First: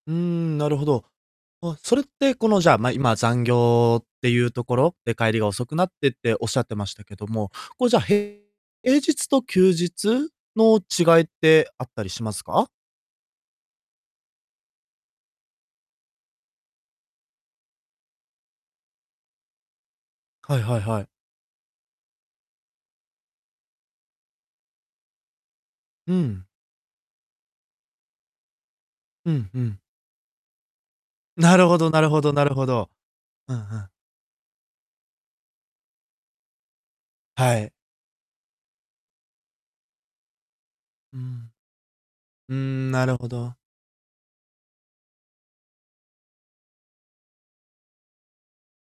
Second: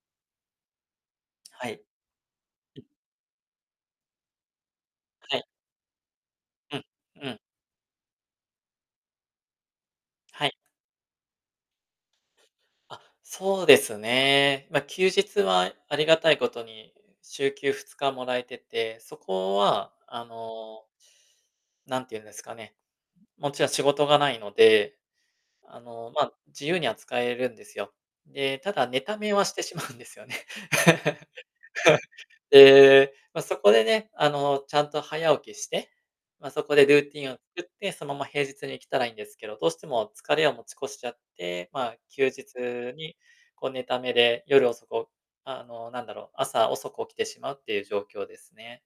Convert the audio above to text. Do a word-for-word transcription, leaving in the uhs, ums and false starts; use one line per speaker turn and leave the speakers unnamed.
うーん、なるほど。
は
あ、
い。
それってこの、じゃあ、ま、今、残業っていうところで帰
は
り
い。
が遅くなってっておっしゃっ
う
て
ん、
ましたけど
うん。
も、こじゃあ、へ平日と休日
はい。
の違いってあったりしますか？
あ、そうですね。ま、休日は、ありがたいことに、週休ふつかもらえてて、そこはあ
はいはい
の
はい。
なんて言うんですかね、うもちろん仕事がないので、あの、
う
ま、
ん。
自由には使えるんですよ。で、ただ、寝た
う
めは
ん、
し
ふ
てしま
ん。
うんですよね。
なるほどなるほどなるほど。
で、ま、
う
そ
んう
こで
ん。
ね、あの、ちゃんと早起きして、ま、そこでルーティンを
は
作っ
い。
て、その、ま、平日に来たらいいんですけど、どうしても疲れを持ち越しちゃ
う
っ
ん。
て、まあ、休
うーん、
日
なる
に、
ほど。
こう、寝ためで、夜遅く、おあの、なんだろう、朝遅く起きてしまうっていう状況ですね。